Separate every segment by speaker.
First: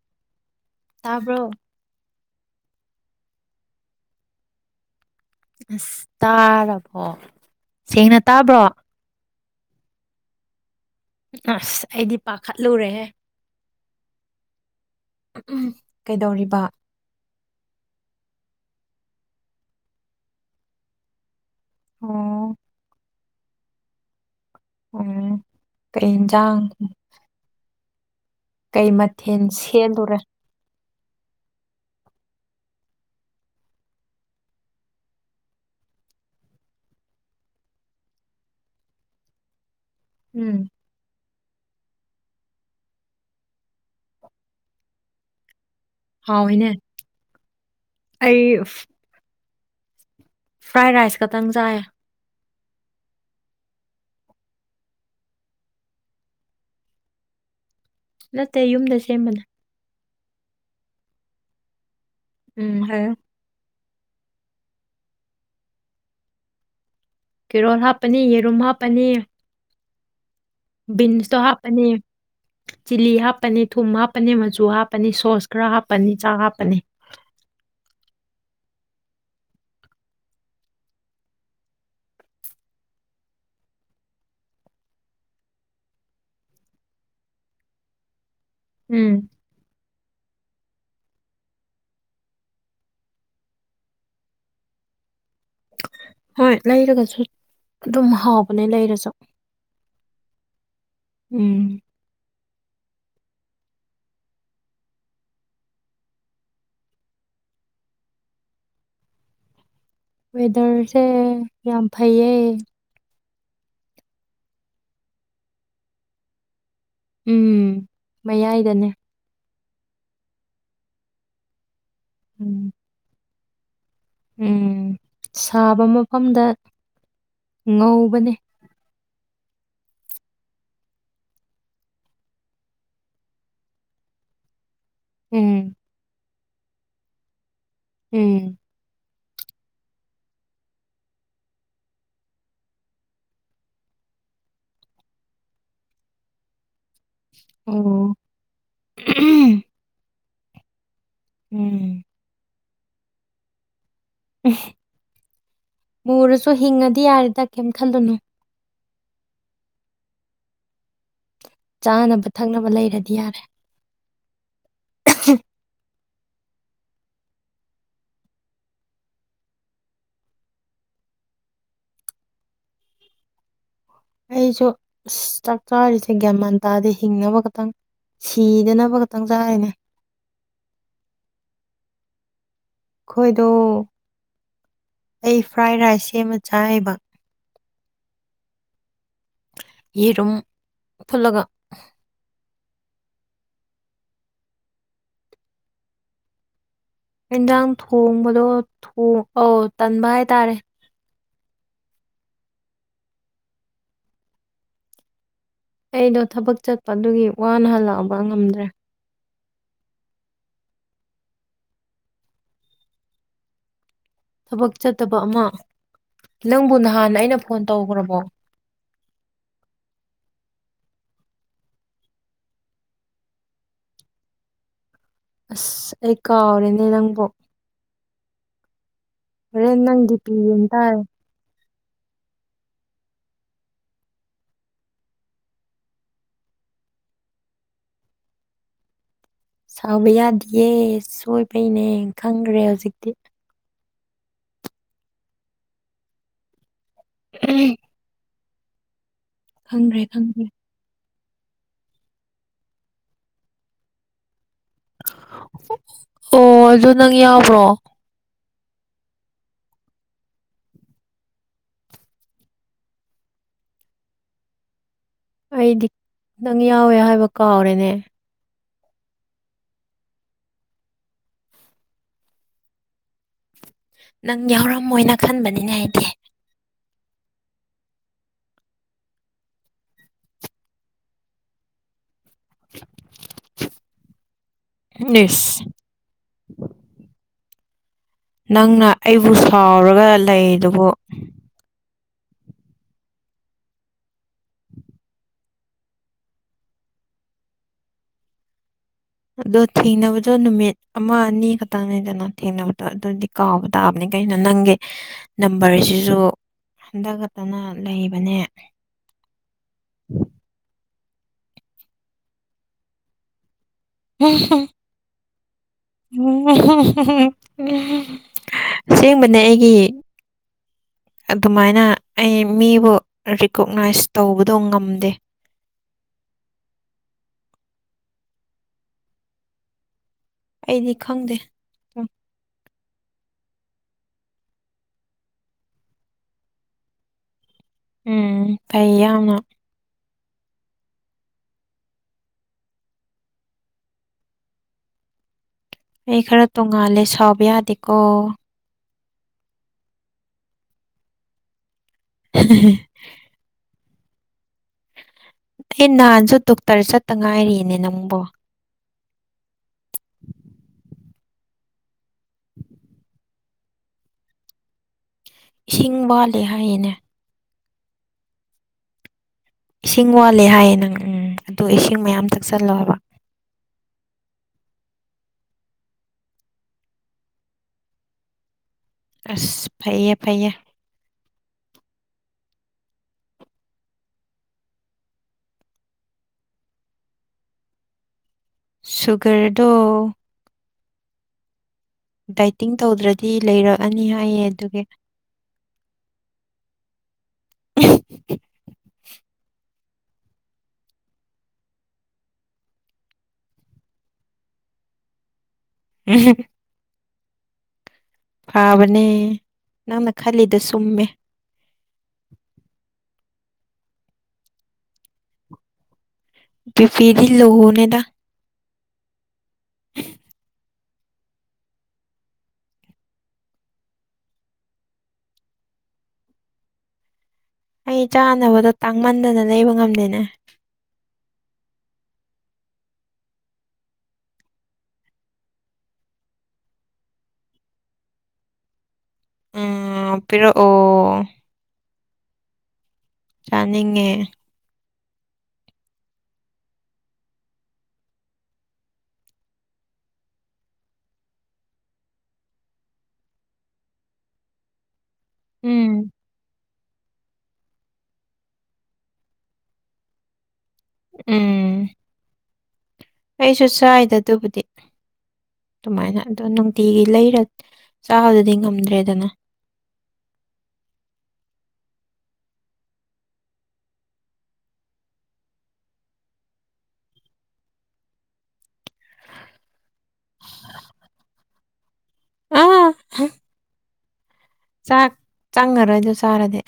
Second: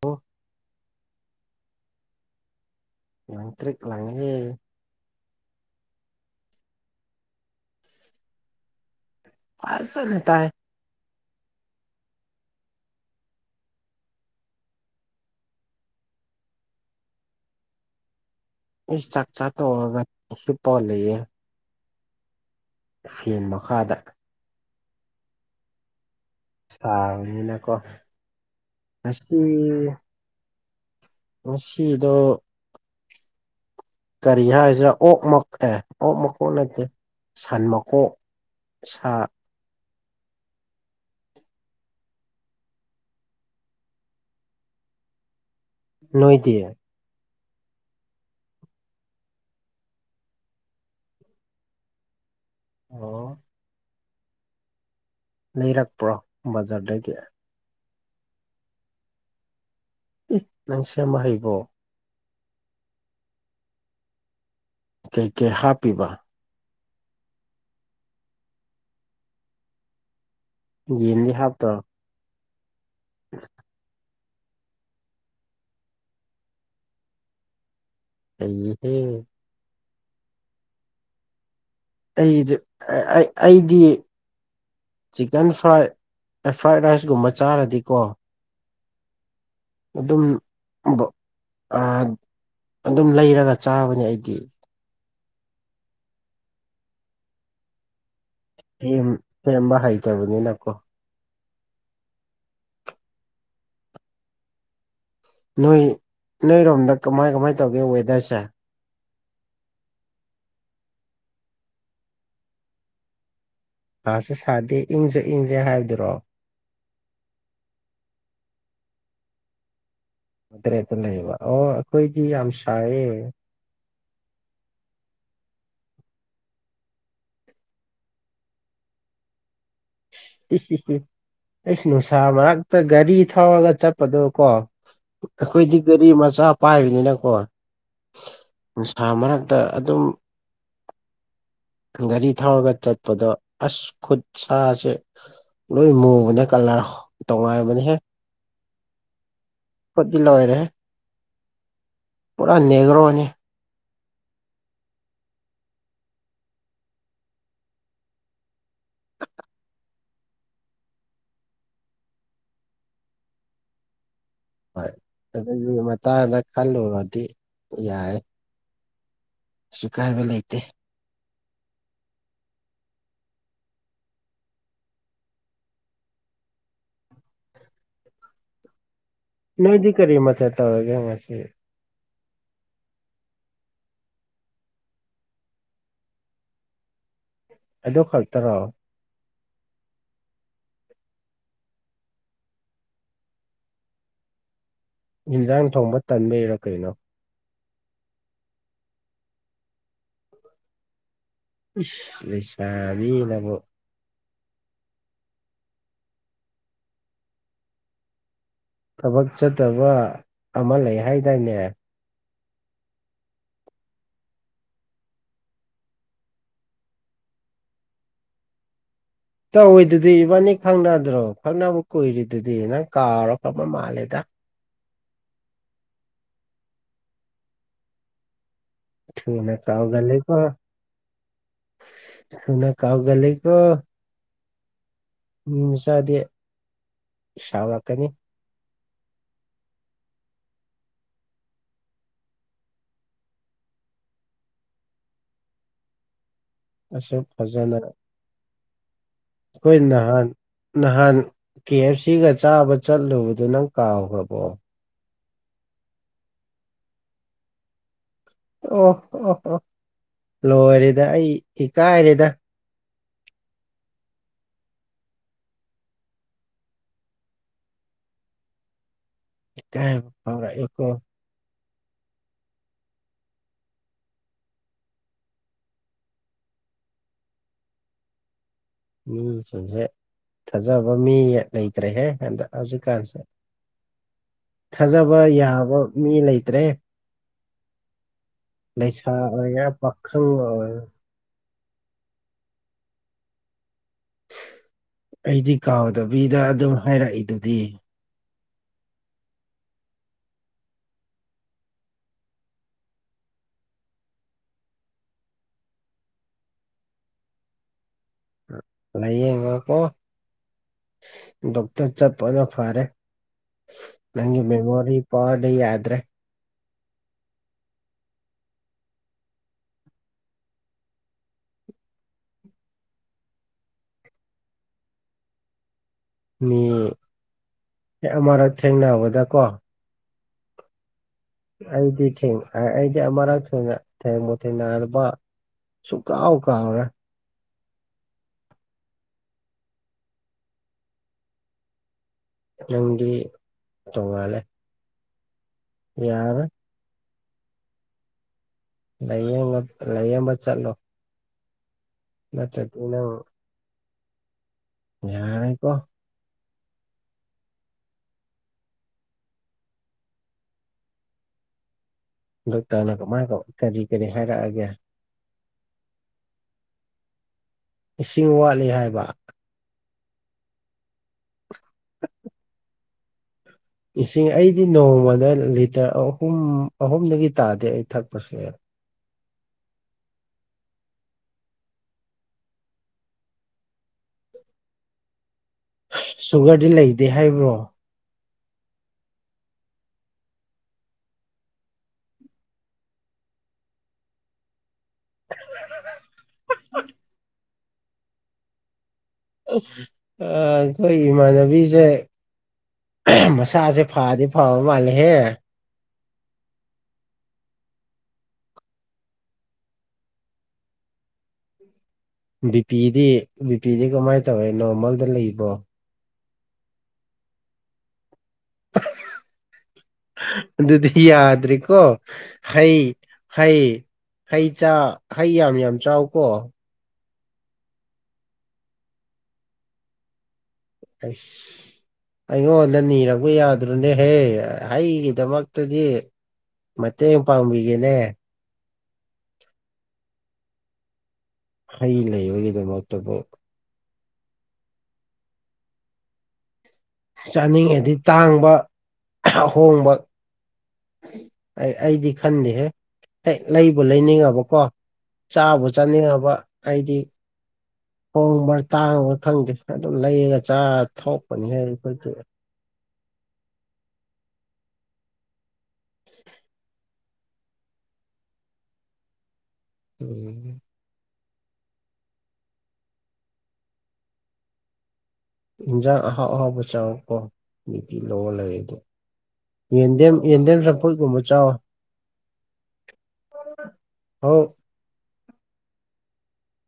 Speaker 1: ꯑꯣ [inaudible]
Speaker 2: ꯇꯥꯕ꯭ꯔꯣ
Speaker 1: ꯂꯪꯇ꯭ꯔꯤꯛ ꯂꯪꯌꯦ
Speaker 2: ꯑꯁ ꯇꯥꯔꯕꯣ ꯁꯦꯡꯅ ꯇꯥꯕ꯭ꯔꯣ
Speaker 1: ꯐꯥꯖꯅ ꯇꯥꯏ
Speaker 2: ꯑꯁ ꯑꯩꯗꯤ ꯄꯥꯈꯠꯂꯨꯔꯦꯍꯦ ꯎ ꯎ ꯀꯩꯗꯧꯔꯤꯕ
Speaker 1: ꯆꯥꯛꯆꯥ ꯍꯤꯞꯄ ꯂꯩꯌꯦ
Speaker 2: ꯑꯣ
Speaker 1: ꯐꯦꯟ ꯃꯈꯥꯗ
Speaker 2: ꯎꯝ ꯀꯩ ꯏꯟꯖꯥꯡ
Speaker 1: ꯁꯥꯔꯃꯤꯅꯀ‌ꯣ
Speaker 2: ꯀꯩ ꯃꯊꯦꯟ ꯁꯦꯜꯂꯨꯔ‌ꯦ
Speaker 1: ꯉꯁꯤꯗ‌ꯣ ꯀꯔꯤ ꯍꯥꯏꯁꯤꯔ ꯑꯣꯛ ꯃꯛ ꯑꯦ ꯑꯣꯛ ꯃꯀꯣꯛ ꯅꯠꯇꯦ ꯁꯟ ꯃꯀꯣꯛ ꯁꯥ
Speaker 2: ꯎꯝ
Speaker 1: ꯅꯣꯏꯗꯤ
Speaker 2: ꯍꯥꯎꯋꯤꯅꯦ ꯑꯩ ꯐ꯭ꯔꯥꯏ ꯔꯥꯏꯁ ꯈꯛꯇꯪ ꯆꯥꯏꯌꯦ
Speaker 1: ꯑꯣ ꯂꯩꯔꯛꯄ꯭ꯔꯣ ꯕꯖꯔꯗꯒꯤ
Speaker 2: ꯅꯠꯇꯦ ꯌꯨꯝꯗ ꯁꯦꯝꯕꯅꯦ
Speaker 1: ꯑꯦ ꯅꯪꯁꯤ ꯑꯃ ꯍꯩꯕꯔꯣ
Speaker 2: ꯎꯝ ꯍꯩ
Speaker 1: ꯀꯩ ꯀꯩ ꯍꯥꯞꯄꯤꯕ
Speaker 2: ꯀꯦꯔꯣꯜ ꯍꯥꯞꯄꯅꯤ ꯌꯦꯔꯨꯝ ꯍꯥꯞꯄꯅꯤ
Speaker 1: ꯌꯦꯟꯗꯤ
Speaker 2: ꯕꯤꯟꯁꯨ
Speaker 1: ꯍꯥꯞꯇ꯭ꯔꯣ
Speaker 2: ꯍꯥꯞꯄꯅꯤ ꯆꯤꯂꯤ ꯍꯥꯞꯄꯅꯤ ꯊꯨꯝ ꯍꯥꯞꯄꯅꯤ ꯃꯆꯨ ꯍꯥꯞꯄꯅꯤ ꯁꯣꯁ ꯈꯔ ꯍꯥꯞꯄꯅꯤ ꯆꯥꯛ ꯍꯥꯞꯄꯅꯤ
Speaker 1: ꯍꯩꯍꯦ ꯑꯩꯗꯤ ꯑꯩꯗꯤ ꯆꯤꯛꯀꯟ ꯐ꯭ꯔꯥꯏ ꯑꯦ ꯐ꯭ꯔꯥꯏꯠ ꯔꯥꯏꯁꯀꯨꯝꯕ ꯆꯥꯔꯗꯤꯀꯣ
Speaker 2: ꯎꯝ
Speaker 1: ꯑꯗꯨꯝ ꯑꯗꯨꯝ ꯂꯩꯔꯒ ꯆꯥꯕꯅꯦ ꯑꯩꯗꯤ
Speaker 2: ꯍꯣꯏ ꯂꯩꯔꯒꯁꯨ ꯑꯗꯨꯝ ꯍꯥꯎꯕ
Speaker 1: ꯁꯦꯝꯦꯝꯕ ꯍꯩꯇꯕꯅꯤꯅꯀꯣ
Speaker 2: ꯎꯝ
Speaker 1: ꯅꯣꯏ ꯅꯣꯏꯔꯣꯝꯗ ꯀꯃꯥꯏ ꯀꯃꯥꯏ ꯇꯧꯒꯦ ꯋꯦꯗꯔꯁꯦ
Speaker 2: ꯋꯦꯗꯔꯁꯦ ꯌꯥꯝ ꯐꯩꯌꯦ
Speaker 1: ꯃꯥꯁꯨ ꯁꯥꯗꯦ ꯏꯪꯁꯨ ꯏꯪꯁꯦ ꯍꯥꯏꯕꯗꯨꯔꯣ
Speaker 2: ꯎꯝ ꯃꯌꯥꯏꯗꯅꯦ
Speaker 1: ꯑꯈꯣꯢꯗꯤ ꯑꯗꯨ ꯂꯩꯕ ꯑꯣ ꯑꯩꯈꯣꯏꯗꯤ ꯌꯥꯝ
Speaker 2: ꯎꯝ
Speaker 1: ꯁꯥꯏꯌꯦ
Speaker 2: ꯎꯝ ꯁꯥꯕ ꯃꯐꯝꯗ ꯉꯧꯕꯅꯦ
Speaker 1: ꯎ ꯎ ꯎꯝ [inaudible] ꯑꯩꯁ ꯅꯨꯡꯁꯥ ꯃꯔꯛꯇ ꯒꯥꯔꯤ ꯊꯧꯔꯒ ꯆꯠꯄꯗꯨꯣ ꯀꯣ
Speaker 2: ꯎꯝ
Speaker 1: ꯑꯩꯈꯣꯏꯗꯤ ꯒꯥꯔꯤ ꯃꯆꯥ ꯄꯥꯏꯕꯅꯤꯅꯀꯣ
Speaker 2: ꯎꯝ
Speaker 1: ꯅꯨꯡꯁꯥ ꯃꯔꯛꯇ ꯑꯗꯨꯝ ꯒꯥꯔꯤ ꯊꯧꯔꯒ ꯆꯠꯄꯗꯣ ꯑꯁ ꯈꯨꯠ ꯁꯥꯥꯁꯦ ꯂꯣꯏ ꯃꯨꯕꯅꯦ ꯀꯂꯔ ꯇꯣꯡꯉꯥꯟꯕꯅꯤꯍꯦ
Speaker 2: ꯑꯣ [unintelligible]
Speaker 1: ꯈꯨꯠꯇꯤ ꯂꯣꯏꯔꯦꯍꯦ
Speaker 2: ꯎꯝ
Speaker 1: ꯄꯨꯔꯥ ꯅꯦꯒ꯭ꯔꯣꯅꯤ
Speaker 2: ꯃꯨꯔꯁꯨ ꯍꯤꯡꯉꯗꯤ ꯌꯥꯔꯦꯗ ꯀꯩꯝ ꯈꯜꯂꯨꯅꯨ ꯆꯥꯅꯕ ꯊꯛꯅꯕ ꯂꯩꯔꯗꯤ ꯌꯥꯔꯦ
Speaker 1: ꯍꯣꯏ ꯑꯗꯨꯒꯤ ꯃꯇꯥꯡꯗ ꯈꯜꯂꯨꯔꯗꯤ ꯌꯥꯏ ꯀꯩꯁꯨ ꯀꯥꯏꯕ ꯂꯩꯇꯦ
Speaker 2: ꯑꯩꯁꯨ ꯆꯥꯛ ꯆꯥꯔꯤꯁꯦ ꯒ꯭ꯌꯥꯟ ꯃꯥꯟ ꯇꯥꯗꯦ ꯍꯤꯡꯅꯕ ꯈꯛꯇꯪ ꯁꯤꯗꯅꯕ ꯈ
Speaker 1: ꯅꯣꯏꯗꯤ ꯀꯔꯤ ꯃꯊꯦꯜ ꯇꯧꯔꯒꯦ ꯉꯁꯤ
Speaker 2: ꯑꯩꯈꯣꯏꯗꯣ ꯑꯩ ꯐ꯭ꯔꯥꯏ ꯔꯥꯏꯁ ꯁꯦꯝꯃ ꯆꯥꯏꯕ
Speaker 1: ꯑꯗꯨ ꯈꯛꯇꯔꯣ
Speaker 2: ꯌꯦꯔꯨꯝ ꯐꯨꯠꯂꯒ
Speaker 1: ꯌꯦꯟꯖꯥꯡ ꯊꯣꯡꯕ ꯇꯟꯕꯩꯔꯣ ꯀꯩꯅꯣ
Speaker 2: ꯢꯟꯖꯥꯡ ꯊꯣꯡꯕꯗꯣ ꯊꯣꯡ ꯑꯥꯎ ꯇꯟꯕ ꯍꯥꯏꯇꯥꯔꯦ
Speaker 1: ꯢꯁ ꯂꯩꯁꯥꯕꯤꯅꯕꯨ
Speaker 2: ꯑꯩꯗꯣ ꯊꯕꯛ ꯆꯠꯄꯗꯨꯒꯤ ꯋꯥꯅ ꯍꯜꯂꯛꯑꯕ ꯉꯝꯗ꯭ꯔꯦ
Speaker 1: ꯊꯕꯛ ꯆꯠꯇꯕ ꯑꯃ ꯂꯩ ꯍꯥꯏꯗꯥꯢꯅꯦ
Speaker 2: ꯊꯕꯛ ꯆꯠꯇꯕ ꯑꯃ ꯅꯪꯕꯨ ꯅꯍꯥꯟ ꯑꯩꯅ ꯐꯣꯟ ꯇꯧꯒ꯭ꯔꯕꯣ
Speaker 1: ꯇꯧꯋꯤꯗꯨꯗꯤ ꯏꯕꯥꯅꯤ ꯈꯪꯅꯗ꯭ꯔꯣ ꯈꯪꯅꯕ ꯀꯨꯏꯔꯤꯗꯨꯗꯤ ꯅꯪ ꯀꯥꯎꯕꯕ ꯃꯥꯜꯂꯦꯗ
Speaker 2: ꯑꯁ ꯑꯩ ꯀꯥꯎꯔꯦꯅꯦ ꯅꯪꯕꯨ
Speaker 1: ꯊꯨꯅ
Speaker 2: ꯍꯣꯔꯦꯟ ꯅꯪ ꯗꯤꯄꯤ
Speaker 1: ꯀꯥꯎꯒꯜꯂꯤꯀꯣ
Speaker 2: ꯌꯦꯡ ꯇꯥꯔꯦ
Speaker 1: ꯊꯨꯅ ꯀꯥꯎꯒꯜꯂꯤꯀꯣ ꯃꯤ ꯃꯆꯥꯗꯤ ꯁꯥꯎꯔꯛꯀꯅꯤ
Speaker 2: ꯁꯥꯎꯕ ꯌꯥꯗꯤꯌꯦ ꯁꯣꯏꯕꯩꯅꯦ ꯈꯪꯒ꯭ꯔꯦ ꯍꯧꯖꯤꯛꯇꯤ
Speaker 1: ꯑꯁꯨꯛ ꯐꯖꯅ ꯍꯣꯏ
Speaker 2: ꯈꯪꯈ꯭ꯔꯦ
Speaker 1: ꯅꯍꯥꯟ
Speaker 2: ꯈꯪꯈ꯭ꯔꯦ
Speaker 1: ꯅꯍꯥꯟ ꯀꯦ ꯑꯦꯐ ꯁꯤꯒ ꯆꯥꯕ ꯆꯠꯂꯨꯕꯗꯨ ꯅꯪ ꯀꯥꯎꯒ꯭ꯔꯕꯣ
Speaker 2: ꯑꯣ ꯑꯗꯨ ꯅꯪ ꯌꯥꯎꯕ꯭ꯔꯣ
Speaker 1: ꯑꯣ ꯑꯣ ꯑꯣ ꯂꯣꯏꯔꯦꯗ ꯑꯩ ꯏꯀꯥꯏꯔꯦꯗ
Speaker 2: ꯑꯩꯗꯤ ꯅꯪ ꯌꯥꯎꯋꯦ ꯍꯥꯏꯕ ꯀꯥꯎꯔꯦꯅꯦ
Speaker 1: ꯢꯀꯥꯢꯕ ꯐꯥꯎꯔꯛꯢꯀꯣ
Speaker 2: ꯅꯪ ꯌꯥꯎꯔꯝꯃꯣꯏꯅ ꯈꯟꯕꯅꯤꯅꯦ ꯑꯩꯗꯤ
Speaker 1: ꯃꯤꯁꯤꯡꯖꯦ ꯊꯥꯖꯕ ꯃꯤ ꯂꯩꯇ꯭ꯔꯦꯍꯦ ꯍꯟꯗꯛ ꯍꯧꯖꯤꯛꯀꯥꯟꯁꯦ ꯊꯥꯖꯕ
Speaker 2: ꯏꯁ
Speaker 1: ꯌꯥꯕ ꯃꯤ ꯂꯩꯇ꯭ꯔꯦ
Speaker 2: ꯅꯪꯅ
Speaker 1: ꯂꯩꯁꯥ
Speaker 2: ꯑꯩꯕꯨ
Speaker 1: ꯑꯣꯏꯒꯦꯔꯥ
Speaker 2: ꯁꯥꯎꯔꯒ
Speaker 1: ꯄꯥꯈꯪ ꯑꯣꯏ
Speaker 2: ꯂꯩꯗꯨꯕꯨ
Speaker 1: ꯑꯩꯗꯤ ꯀꯥꯎꯗꯕꯤꯗ ꯑꯗꯨꯝ ꯍꯥꯏꯔꯛꯏꯗꯨꯗꯤ
Speaker 2: ꯑꯗꯣ ꯊꯦꯡꯅꯕꯗꯣ ꯅꯨꯃꯤꯠ ꯑꯃ ꯑꯅꯤ ꯈꯛꯇꯪꯅꯤꯗꯅ ꯊꯦꯡꯅꯕꯗꯣ ꯑꯗꯨꯗꯤ ꯀꯥꯎꯕ ꯇꯥꯕꯅꯤ ꯀꯩꯅꯣ ꯅꯪꯒꯤ ꯅꯝꯕꯔꯁꯤꯁꯨ ꯍꯟꯗ ꯈꯛꯇꯅ ꯂꯩꯕꯅꯦ
Speaker 1: [unintelligible] ꯗꯣꯛꯇꯔ ꯆꯠꯄꯅ ꯐꯔꯦ ꯅꯪꯒꯤ ꯃꯦꯃꯣꯔꯤ ꯄꯥꯠ ꯌꯥꯗ꯭ꯔꯦ
Speaker 2: ꯑꯁꯦꯡꯕꯅꯦ ꯑꯩꯒꯤ ꯑꯗꯨꯃꯥꯏꯅ ꯑꯩ ꯃꯤꯕꯨ ꯔꯤꯀꯣꯛꯅꯥꯏꯁ ꯇꯧꯕꯗꯣ ꯉꯝꯗꯦ
Speaker 1: ꯃꯤ ꯑꯃꯔꯛ ꯊꯦꯡꯅꯕꯗ ꯀꯣ
Speaker 2: ꯑꯩꯗꯤ ꯈꯪꯗꯦ
Speaker 1: ꯑꯩꯗꯤ ꯊꯦꯡ ꯑꯩꯗꯤ ꯃꯔꯛ ꯊꯨꯅ ꯊꯦꯡꯕꯨ ꯊꯦꯡꯅꯔꯕ ꯁꯨꯀꯥꯎ ꯀꯥꯎꯔꯦ
Speaker 2: ꯎꯝ ꯐꯩ ꯌꯥꯝꯅ
Speaker 1: ꯅꯪꯗꯤ ꯇꯣꯡꯉꯂꯦ
Speaker 2: ꯑꯩ ꯈꯔ ꯇꯣꯡꯉꯥꯜꯂꯦ ꯁꯥꯎꯕ ꯌꯥꯗꯦꯀꯣ
Speaker 1: ꯂꯩꯌꯦ ꯂꯩꯌꯦꯕꯁ ꯆꯠꯂꯣ ꯅꯠꯇꯔꯗꯤ ꯅꯪ ꯌꯥꯔꯣꯏꯀꯣ
Speaker 2: ꯑꯦ ꯅꯍꯥꯟꯁꯨ ꯗꯣꯛꯇꯔ ꯆꯠꯇ ꯉꯥꯏꯔꯤꯅꯦ ꯅꯪꯕꯣ
Speaker 1: ꯗꯣꯛꯇꯔꯅ ꯀꯒ ꯀꯔꯤ ꯀꯔꯤ ꯍꯥꯏꯔꯛꯑꯒꯦ
Speaker 2: ꯏꯁꯤꯡ ꯋꯥꯜꯂꯦ ꯍꯥꯏꯌꯦꯅꯦ
Speaker 1: ꯏꯁꯤꯡ ꯋꯥꯠꯂꯤ ꯍꯥꯏꯕ
Speaker 2: ꯏꯁꯤꯡ ꯋꯥꯠꯂꯦ ꯍꯥꯏꯌꯦ ꯅꯪ ꯎꯝ ꯑꯗꯣ ꯏꯁꯤꯡ ꯃꯌꯥꯝ ꯊꯛꯁꯜꯂꯣꯕ
Speaker 1: ꯏꯁꯤꯡ ꯑꯩꯗꯤ ꯅꯣꯡꯃꯗ ꯂꯤꯇꯔ ꯑꯍꯨꯝ ꯑꯍꯨꯝꯗꯒꯤ ꯇꯥꯗꯦ ꯑꯩ ꯊꯛꯄꯁꯦ
Speaker 2: ꯑꯁ ꯐꯩꯌꯦ ꯐꯩꯌꯦ
Speaker 1: ꯁꯨꯒꯔꯗꯤ ꯂꯩꯗꯦ ꯍꯥꯏꯕ꯭ꯔꯣ
Speaker 2: ꯁꯨꯒꯔꯗꯣ ꯗꯥꯏꯇꯤꯡ ꯇꯧꯗ꯭ꯔꯗꯤ ꯂꯩꯔꯛꯑꯅꯤ ꯍꯥꯏꯌꯦ ꯑꯗꯨꯒꯤ
Speaker 1: [inaudible] ꯑꯩꯈꯣꯏ ꯏꯃꯥꯟꯅꯕꯤꯁꯦ ꯃꯁꯥꯁꯦ ꯐꯗꯤ ꯐꯕ ꯃꯥꯜꯂꯤꯍꯦ
Speaker 2: ꯎꯝ ꯐꯥꯕꯅꯦ ꯅꯪꯅ ꯈꯜꯂꯤꯗ ꯁꯨꯝꯃꯦ
Speaker 1: ꯕꯤ ꯄꯤꯗꯤ ꯕꯤꯄꯤꯤꯗꯤ ꯀꯃꯥꯏꯅ ꯇꯧꯋꯦ ꯅꯣꯔꯃꯦꯜꯗ ꯂꯩꯕ꯭ꯔꯣ
Speaker 2: ꯕꯤꯄꯤꯗꯤ ꯂꯣꯅꯤꯗ
Speaker 1: ꯑꯗꯨꯗꯤ ꯌꯥꯗ꯭ꯔꯤꯀꯣ ꯍꯩ ꯍꯩ ꯍꯩ ꯍꯩ ꯌꯥꯝ ꯌꯥꯝ ꯆꯥꯎꯀꯣ
Speaker 2: ꯑꯩ ꯆꯥꯅꯕꯗꯣ ꯇꯥꯡꯃꯟꯗꯅ ꯂꯩꯕ ꯉꯝꯗꯦꯅꯦ
Speaker 1: ꯑꯁ ꯑꯩꯉꯣꯟꯗ ꯅꯤꯔꯛꯄ ꯌꯥꯗ꯭ꯔꯣꯅꯦꯍꯦ ꯑꯩꯒꯤꯗꯃꯛꯇꯗꯤ ꯃꯦ ꯌꯦꯡ ꯄꯥꯎꯝꯒꯦꯅꯦ
Speaker 2: ꯎ ꯄꯤꯔꯤꯑꯣ
Speaker 1: ꯍꯩ ꯂꯩꯕꯒꯤꯗꯃꯛꯇꯕꯨ
Speaker 2: ꯆꯥꯅꯤꯡꯉꯦ
Speaker 1: ꯆꯥꯅꯤꯡꯉꯗꯤ ꯇꯥꯡꯕ ꯑꯍꯣꯡꯕ ꯑꯩ ꯑꯩꯗꯤ ꯈꯟꯗꯦꯍꯦ ꯍ ꯂꯩꯕꯨ ꯂꯩꯅꯤꯡꯉꯕꯀꯣ ꯆꯥꯕ
Speaker 2: ꯎꯝ
Speaker 1: ꯆꯥꯅꯤꯡꯉꯕ ꯑꯩꯗꯤ ꯍꯣꯡꯕ ꯇꯥꯡꯕ ꯈꯪꯗꯦ ꯑꯗꯨꯝ ꯂꯩꯔꯒ ꯆ ꯊꯣꯛꯄꯅꯤꯍꯦ ꯑꯩꯈꯣꯏꯁꯦ
Speaker 2: ꯀꯩꯁꯨ ꯆꯥꯏꯗ ꯑꯗꯨꯕꯨꯗꯤ ꯑꯗꯨꯃꯥꯏꯅ ꯑꯗꯣ ꯅꯨꯡꯇꯤꯒꯤ ꯂꯩꯔ ꯆꯥꯕꯗꯗꯤ ꯉꯝꯗ꯭ꯔꯦꯗꯅ
Speaker 1: ꯎꯝ ꯏꯟꯁꯥꯡ ꯑꯍꯥꯎ ꯑꯍꯥꯎꯕ ꯆꯪꯉꯛꯄꯣ ꯅꯨꯄꯤ ꯂꯔ ꯑꯗꯣ ꯌꯦꯟ ꯌꯦꯟ ꯌꯦꯟꯗꯦꯝ ꯆꯝꯐꯨꯠꯀꯨꯝꯕ ꯆꯥꯎꯋꯤ
Speaker 2: ꯑꯥ
Speaker 1: ꯍ
Speaker 2: ꯆꯥꯛ ꯆꯪꯉꯔꯣꯏꯗꯣ ꯆꯥꯔꯗꯤ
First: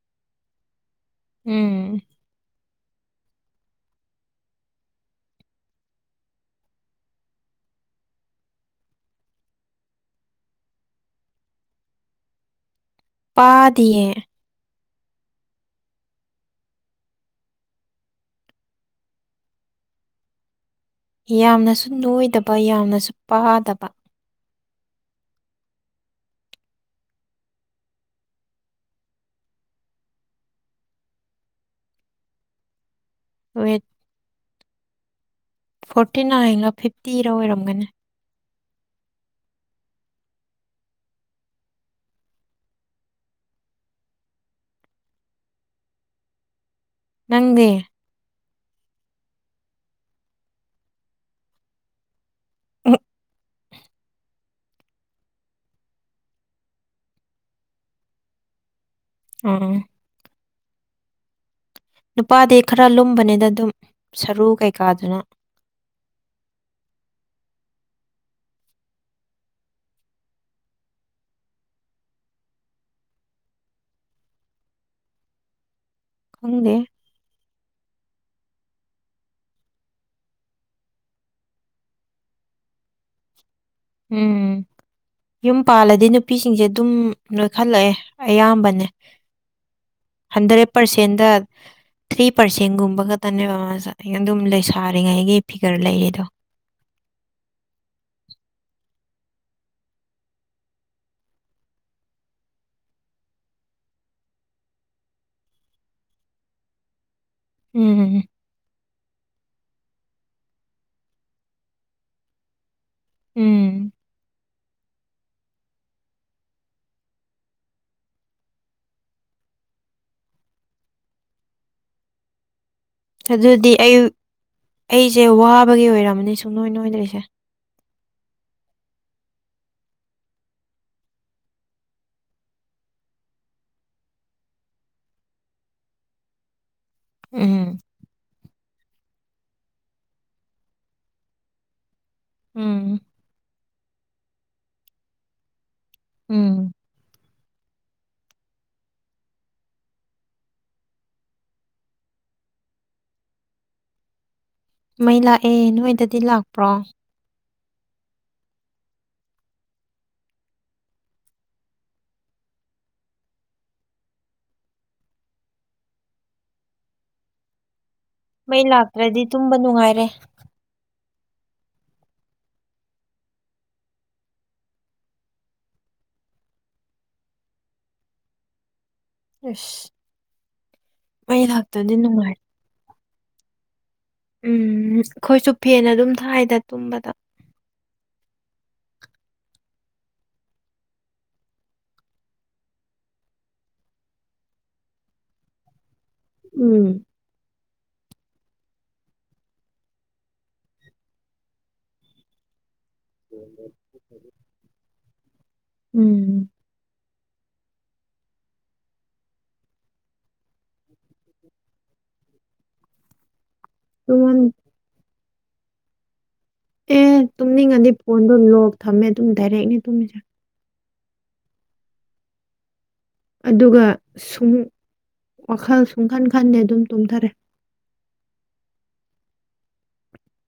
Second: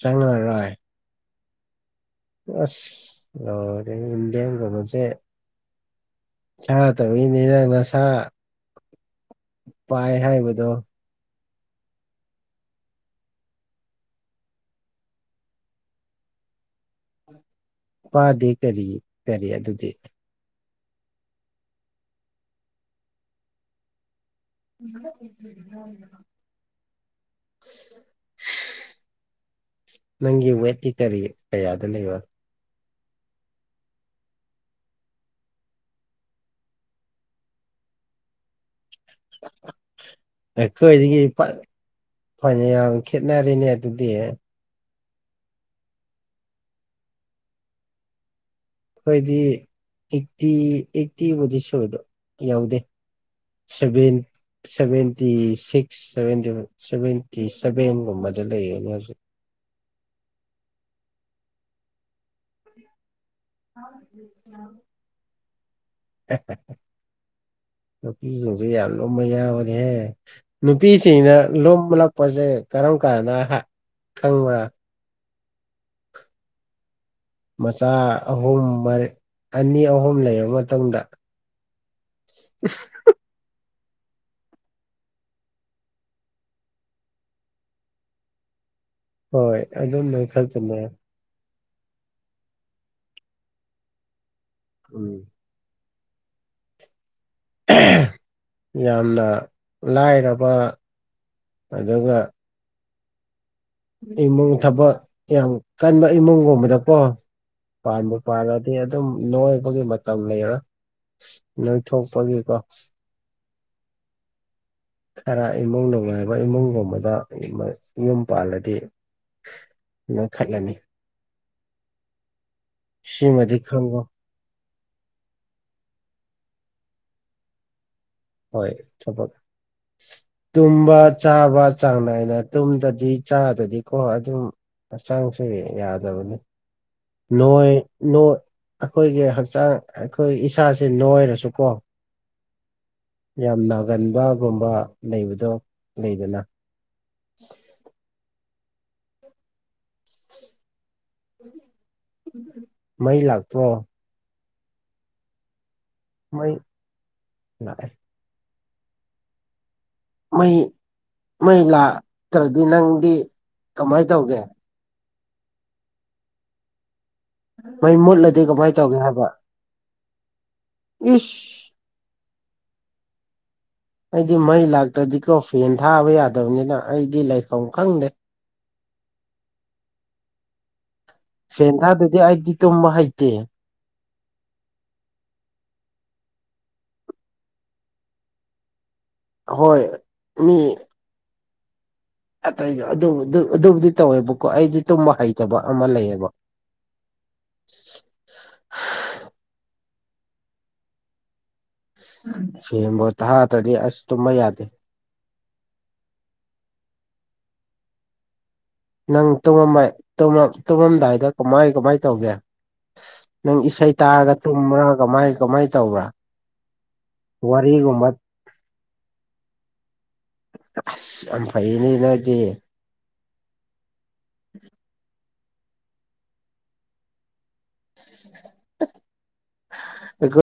Speaker 1: ꯆꯪꯉꯔꯣꯢ
Speaker 2: ꯎꯝ
Speaker 1: ꯑꯁ ꯏꯟꯗꯤꯌꯥ ꯀꯁꯦ ꯁꯥ ꯇꯧꯅꯤ ꯅꯪ ꯅꯁꯥ ꯄꯥꯏ ꯍꯥꯏꯕꯗꯣ
Speaker 2: ꯄꯥꯗꯦꯌꯦ
Speaker 1: ꯄꯥꯗꯦ ꯀꯔꯤ ꯀꯔꯤ ꯑꯗꯨꯗꯤ
Speaker 2: ꯌꯥꯝꯅꯁꯨ ꯅꯣꯏꯗꯕ ꯌꯥꯝꯅꯁꯨ ꯄꯥꯗꯕ
Speaker 1: [unintelligible] ꯅꯪꯒꯤ ꯋꯦꯠꯀꯤ ꯀꯔꯤ ꯀꯌꯥꯗ ꯂꯩꯕ
Speaker 2: ꯋꯦꯠ ꯐꯣꯔꯇꯤ ꯅꯥꯌꯦꯅ ꯐꯤꯐꯇꯤꯔ ꯑꯣꯏꯔꯝꯒꯅꯤ
Speaker 1: ꯑꯩꯀꯣꯏꯗꯒꯤ ꯐꯅ ꯌꯥꯝ ꯈꯦꯠꯅꯔꯤꯅꯦ ꯑꯗꯨꯗꯤ
Speaker 2: ꯅꯪꯗꯤ
Speaker 1: ꯑꯩꯈꫭꯏꯗꯤ ꯑꯦꯛꯇꯤ ꯑꯦꯛꯇꯤ ꯕꯨꯗꯤ ꯁꯣꯗꯣ ꯌꯥꯎꯗꯦ ꯁꯕꯦꯟ ꯁꯚꯦꯟꯇꯤ ꯁꯤꯛꯁ ꯁꯚꯦꯟꯇꯤ ꯁꯚꯦꯟꯒꯨꯝꯕꯗ ꯂꯩꯌꯦꯅꯦ ꯃꯁꯨ
Speaker 2: ꯑꯥ ꯅꯨꯄꯥꯗꯤ ꯈꯔ ꯂꯨꯝꯕꯅꯤꯅ ꯑꯗꯨꯝ ꯁꯔꯨ ꯀꯩꯀꯥꯗꯨꯅ
Speaker 1: ꯅꯨꯄꯤꯁꯤꯡꯁꯦ ꯌꯥꯝ ꯂꯨꯝꯕ ꯌꯥꯎꯕꯅꯦꯍꯦ ꯅꯨꯄꯤꯁꯤꯡꯅ ꯂꯣꯝꯂꯛꯄꯁꯦ ꯀꯔꯝ ꯀꯥꯟꯅ ꯈꯪꯕ꯭ꯔꯥ
Speaker 2: ꯐꯪꯅꯦ
Speaker 1: ꯃꯆꯥ ꯑꯍꯨꯝ ꯑꯅꯤ ꯑꯍꯨꯝ ꯂꯩꯔꯕ ꯃꯇꯨꯡꯗ [unintelligible]
Speaker 2: ꯎꯝ ꯌꯨꯝ ꯄꯥꯜꯂꯗꯤ ꯅꯨꯄꯤꯁꯤꯡꯁꯦ ꯑꯗꯨꯝ ꯂꯣꯏꯈꯠꯂꯛꯑꯦ ꯑꯌꯥꯝꯕꯅꯦ
Speaker 1: ꯍꯣꯏ ꯑꯗꯨꯝ
Speaker 2: ꯍꯟꯗ꯭ꯔꯦꯠ
Speaker 1: ꯅꯣꯏꯈꯠꯄꯅꯦ
Speaker 2: ꯄꯔꯁꯦꯟꯗ ꯊ꯭ꯔꯤ ꯄꯥꯔꯁꯦꯟꯒꯨꯝꯕ ꯈꯛꯇꯅꯦꯕ ꯑꯗꯨꯝ
Speaker 1: ꯎꯝ
Speaker 2: ꯂꯩꯁꯔꯤꯉꯩꯒꯤ ꯐꯤꯒꯔ ꯂꯩꯔꯤꯗꯣ
Speaker 1: ꯌꯥꯝꯅ ꯂꯥꯏꯔꯕ ꯑꯗꯨꯒ ꯏꯃꯨꯡ ꯊꯕꯛ ꯌꯥꯝ ꯀꯟꯕ ꯏꯃꯨꯡꯒꯨꯝꯕꯗꯀꯣ ꯄꯥꯟꯕ
Speaker 2: ꯎꯝ
Speaker 1: ꯄꯥꯂꯗꯤ ꯑꯗꯨꯝ ꯅꯣꯏꯕꯒꯤ ꯃꯇꯝ ꯂꯩꯔꯥ ꯅꯣꯏ ꯊꯣꯛꯄꯒꯦ ꯀꯣ
Speaker 2: ꯎꯝ
Speaker 1: ꯈꯔ ꯏꯃꯨꯡ ꯅꯨꯡꯉꯥꯏꯕ ꯏꯃꯨꯡꯒꯨꯝꯕꯗ ꯌꯨꯝ ꯄꯥꯜꯂꯗꯤ ꯅꯣꯢ ꯈꯠꯂꯅꯤ ꯁꯤꯃꯗꯤ
Speaker 2: ꯑꯗꯨꯗꯤ ꯑꯩ
Speaker 1: ꯈꯪꯉꯣ
Speaker 2: ꯑꯩꯁꯦ ꯋꯥꯕꯒꯤ ꯑꯣꯏꯔꯝꯃꯅꯤ ꯁꯨꯡ ꯅꯣꯏ ꯅꯣꯏꯗ꯭ꯔꯤꯁꯦ
Speaker 1: ꯍꯣꯏ ꯊꯕꯛ ꯇꯨꯝꯕ ꯆꯥꯕ ꯆꯥꯡ ꯅꯥꯏꯅ ꯇꯨꯝꯗꯗꯤ ꯆꯥꯗꯗꯤꯀꯣ ꯑꯗꯨꯝ ꯍꯛꯆꯥꯡꯁꯦ ꯌꯥꯗꯕꯅꯤ
Speaker 2: ꯎꯝ
Speaker 1: ꯅꯣꯏ ꯅꫭꯏ ꯑꯩꯈꯣꯏꯒꯤ ꯍꯛꯆꯥꯡ ꯑꯩꯈꯣꯏ ꯏꯁꯥꯁꯦ ꯅꯣꯏꯔꯁꯨ ꯀꯣ
Speaker 2: ꯎꯝ
Speaker 1: ꯌꯥꯝ ꯅꯥꯒꯟꯕꯒꯨꯝꯕ ꯂꯩꯕꯗꯣ ꯂꯩꯗꯅ
Speaker 2: ꯎꯝ
Speaker 1: ꯃꯩ ꯂꯥꯛꯄ꯭ꯔꯣ
Speaker 2: ꯃꯩ ꯂꯥꯛꯑꯦ ꯅꯣꯏꯗꯗꯤ
Speaker 1: ꯃꯩ
Speaker 2: ꯂꯥꯛꯄ꯭ꯔꯣ
Speaker 1: ꯂꯥꯛꯑꯦ ꯃꯩ ꯃꯩ ꯂꯥꯛꯇ꯭ꯔꯗꯤ ꯅꯪꯗꯤ ꯀꯃꯥꯏꯅ ꯇꯧꯒꯦ ꯃꯩ ꯃꯨꯠꯂꯗꯤ
Speaker 2: ꯃꯩ
Speaker 1: ꯀꯃꯥꯏꯅ ꯇꯧꯒꯦ
Speaker 2: ꯂꯥꯛꯇ꯭ꯔꯗꯤ
Speaker 1: ꯍꯥꯏꯕ
Speaker 2: ꯇꯨꯝꯕ ꯅꯨꯡꯉꯥꯏꯔꯦ
Speaker 1: ꯏꯁ ꯑꯩꯗꯤ ꯃꯩ ꯂꯥꯛꯇ꯭ꯔꯗꯤꯀꯣ ꯐꯦꯟ ꯊꯥꯕ ꯌꯥꯗꯕꯅꯤꯅ ꯑꯩꯗꯤ ꯂꯥꯏꯐꯝ ꯈꯪꯗꯦ
Speaker 2: ꯑꯁ ꯃꯩ
Speaker 1: ꯐꯦꯟ
Speaker 2: ꯂꯥꯛꯇꯗꯤ
Speaker 1: ꯊꯥꯗꯗꯤ
Speaker 2: ꯅꯨꯡꯉꯥꯏꯔꯦ
Speaker 1: ꯑꯩꯗꯤ ꯇꯨꯝꯕ ꯍꯩꯇꯦ
Speaker 2: ꯎꯝ ꯑꯩꯈꯣꯏꯁꯨ ꯐꯦꯅ ꯑꯗꯨꯝ ꯊꯥꯏꯗ ꯇꯨꯝꯕꯗ
Speaker 1: ꯍꯣꯏ ꯃꯤ ꯑꯇꯩ ꯑꯗꯨꯕꯨꯗꯤ ꯇꯧꯋꯦꯕꯀꯣ ꯑꯩꯗꯤ ꯇꯨꯝꯕ ꯍꯩꯇꯕ ꯑꯃ ꯂꯩꯌꯦꯕ
Speaker 2: ꯎꯝ
Speaker 1: ꯐꯩꯟꯕꯨ ꯊꯥꯗꯔꯗꯤ ꯑꯁ ꯇꯨꯝꯕ ꯌꯥꯗꯦ
Speaker 2: ꯎꯝ
Speaker 1: ꯅꯪ ꯇꯨꯝꯃꯝꯗꯥꯏꯗ ꯀꯃꯥꯏ ꯀꯃꯥꯏ ꯇꯧꯒꯦ ꯅꯪ ꯏꯁꯩ ꯇꯥꯔꯒ
Speaker 2: ꯇꯨꯝꯃꯦ
Speaker 1: ꯇꯨꯝꯕ꯭ꯔꯥ ꯀꯃꯥꯏ ꯀꯃꯥꯏꯅ ꯇꯧꯕ꯭ꯔꯥ
Speaker 2: ꯑꯦ ꯇꯨꯝꯅꯤꯡꯉꯗꯤ
Speaker 1: ꯋꯥꯔꯤꯒꯨꯝꯕ
Speaker 2: ꯐꯣꯟꯗꯣ ꯂꯣꯛ ꯊꯝꯃꯦ ꯑꯗꯨꯝ ꯗꯥꯏꯔꯦꯛꯅꯤ ꯇꯨꯝꯃꯤꯁꯦ
Speaker 1: ꯑꯁ ꯌꯥꯝ ꯐꯩꯅꯤ ꯅꯣꯏꯗꯤ꯫
Speaker 2: ꯑꯗꯨꯒ ꯁꯨꯡ ꯋꯥꯈꯜ ꯁꯨꯡꯈꯟ ꯈꯟꯗꯦ ꯑꯗꯨꯝ ꯇꯨꯝꯊꯔꯦ꯫
Speaker 1: [unintelligible] [inaudible] [inaudible]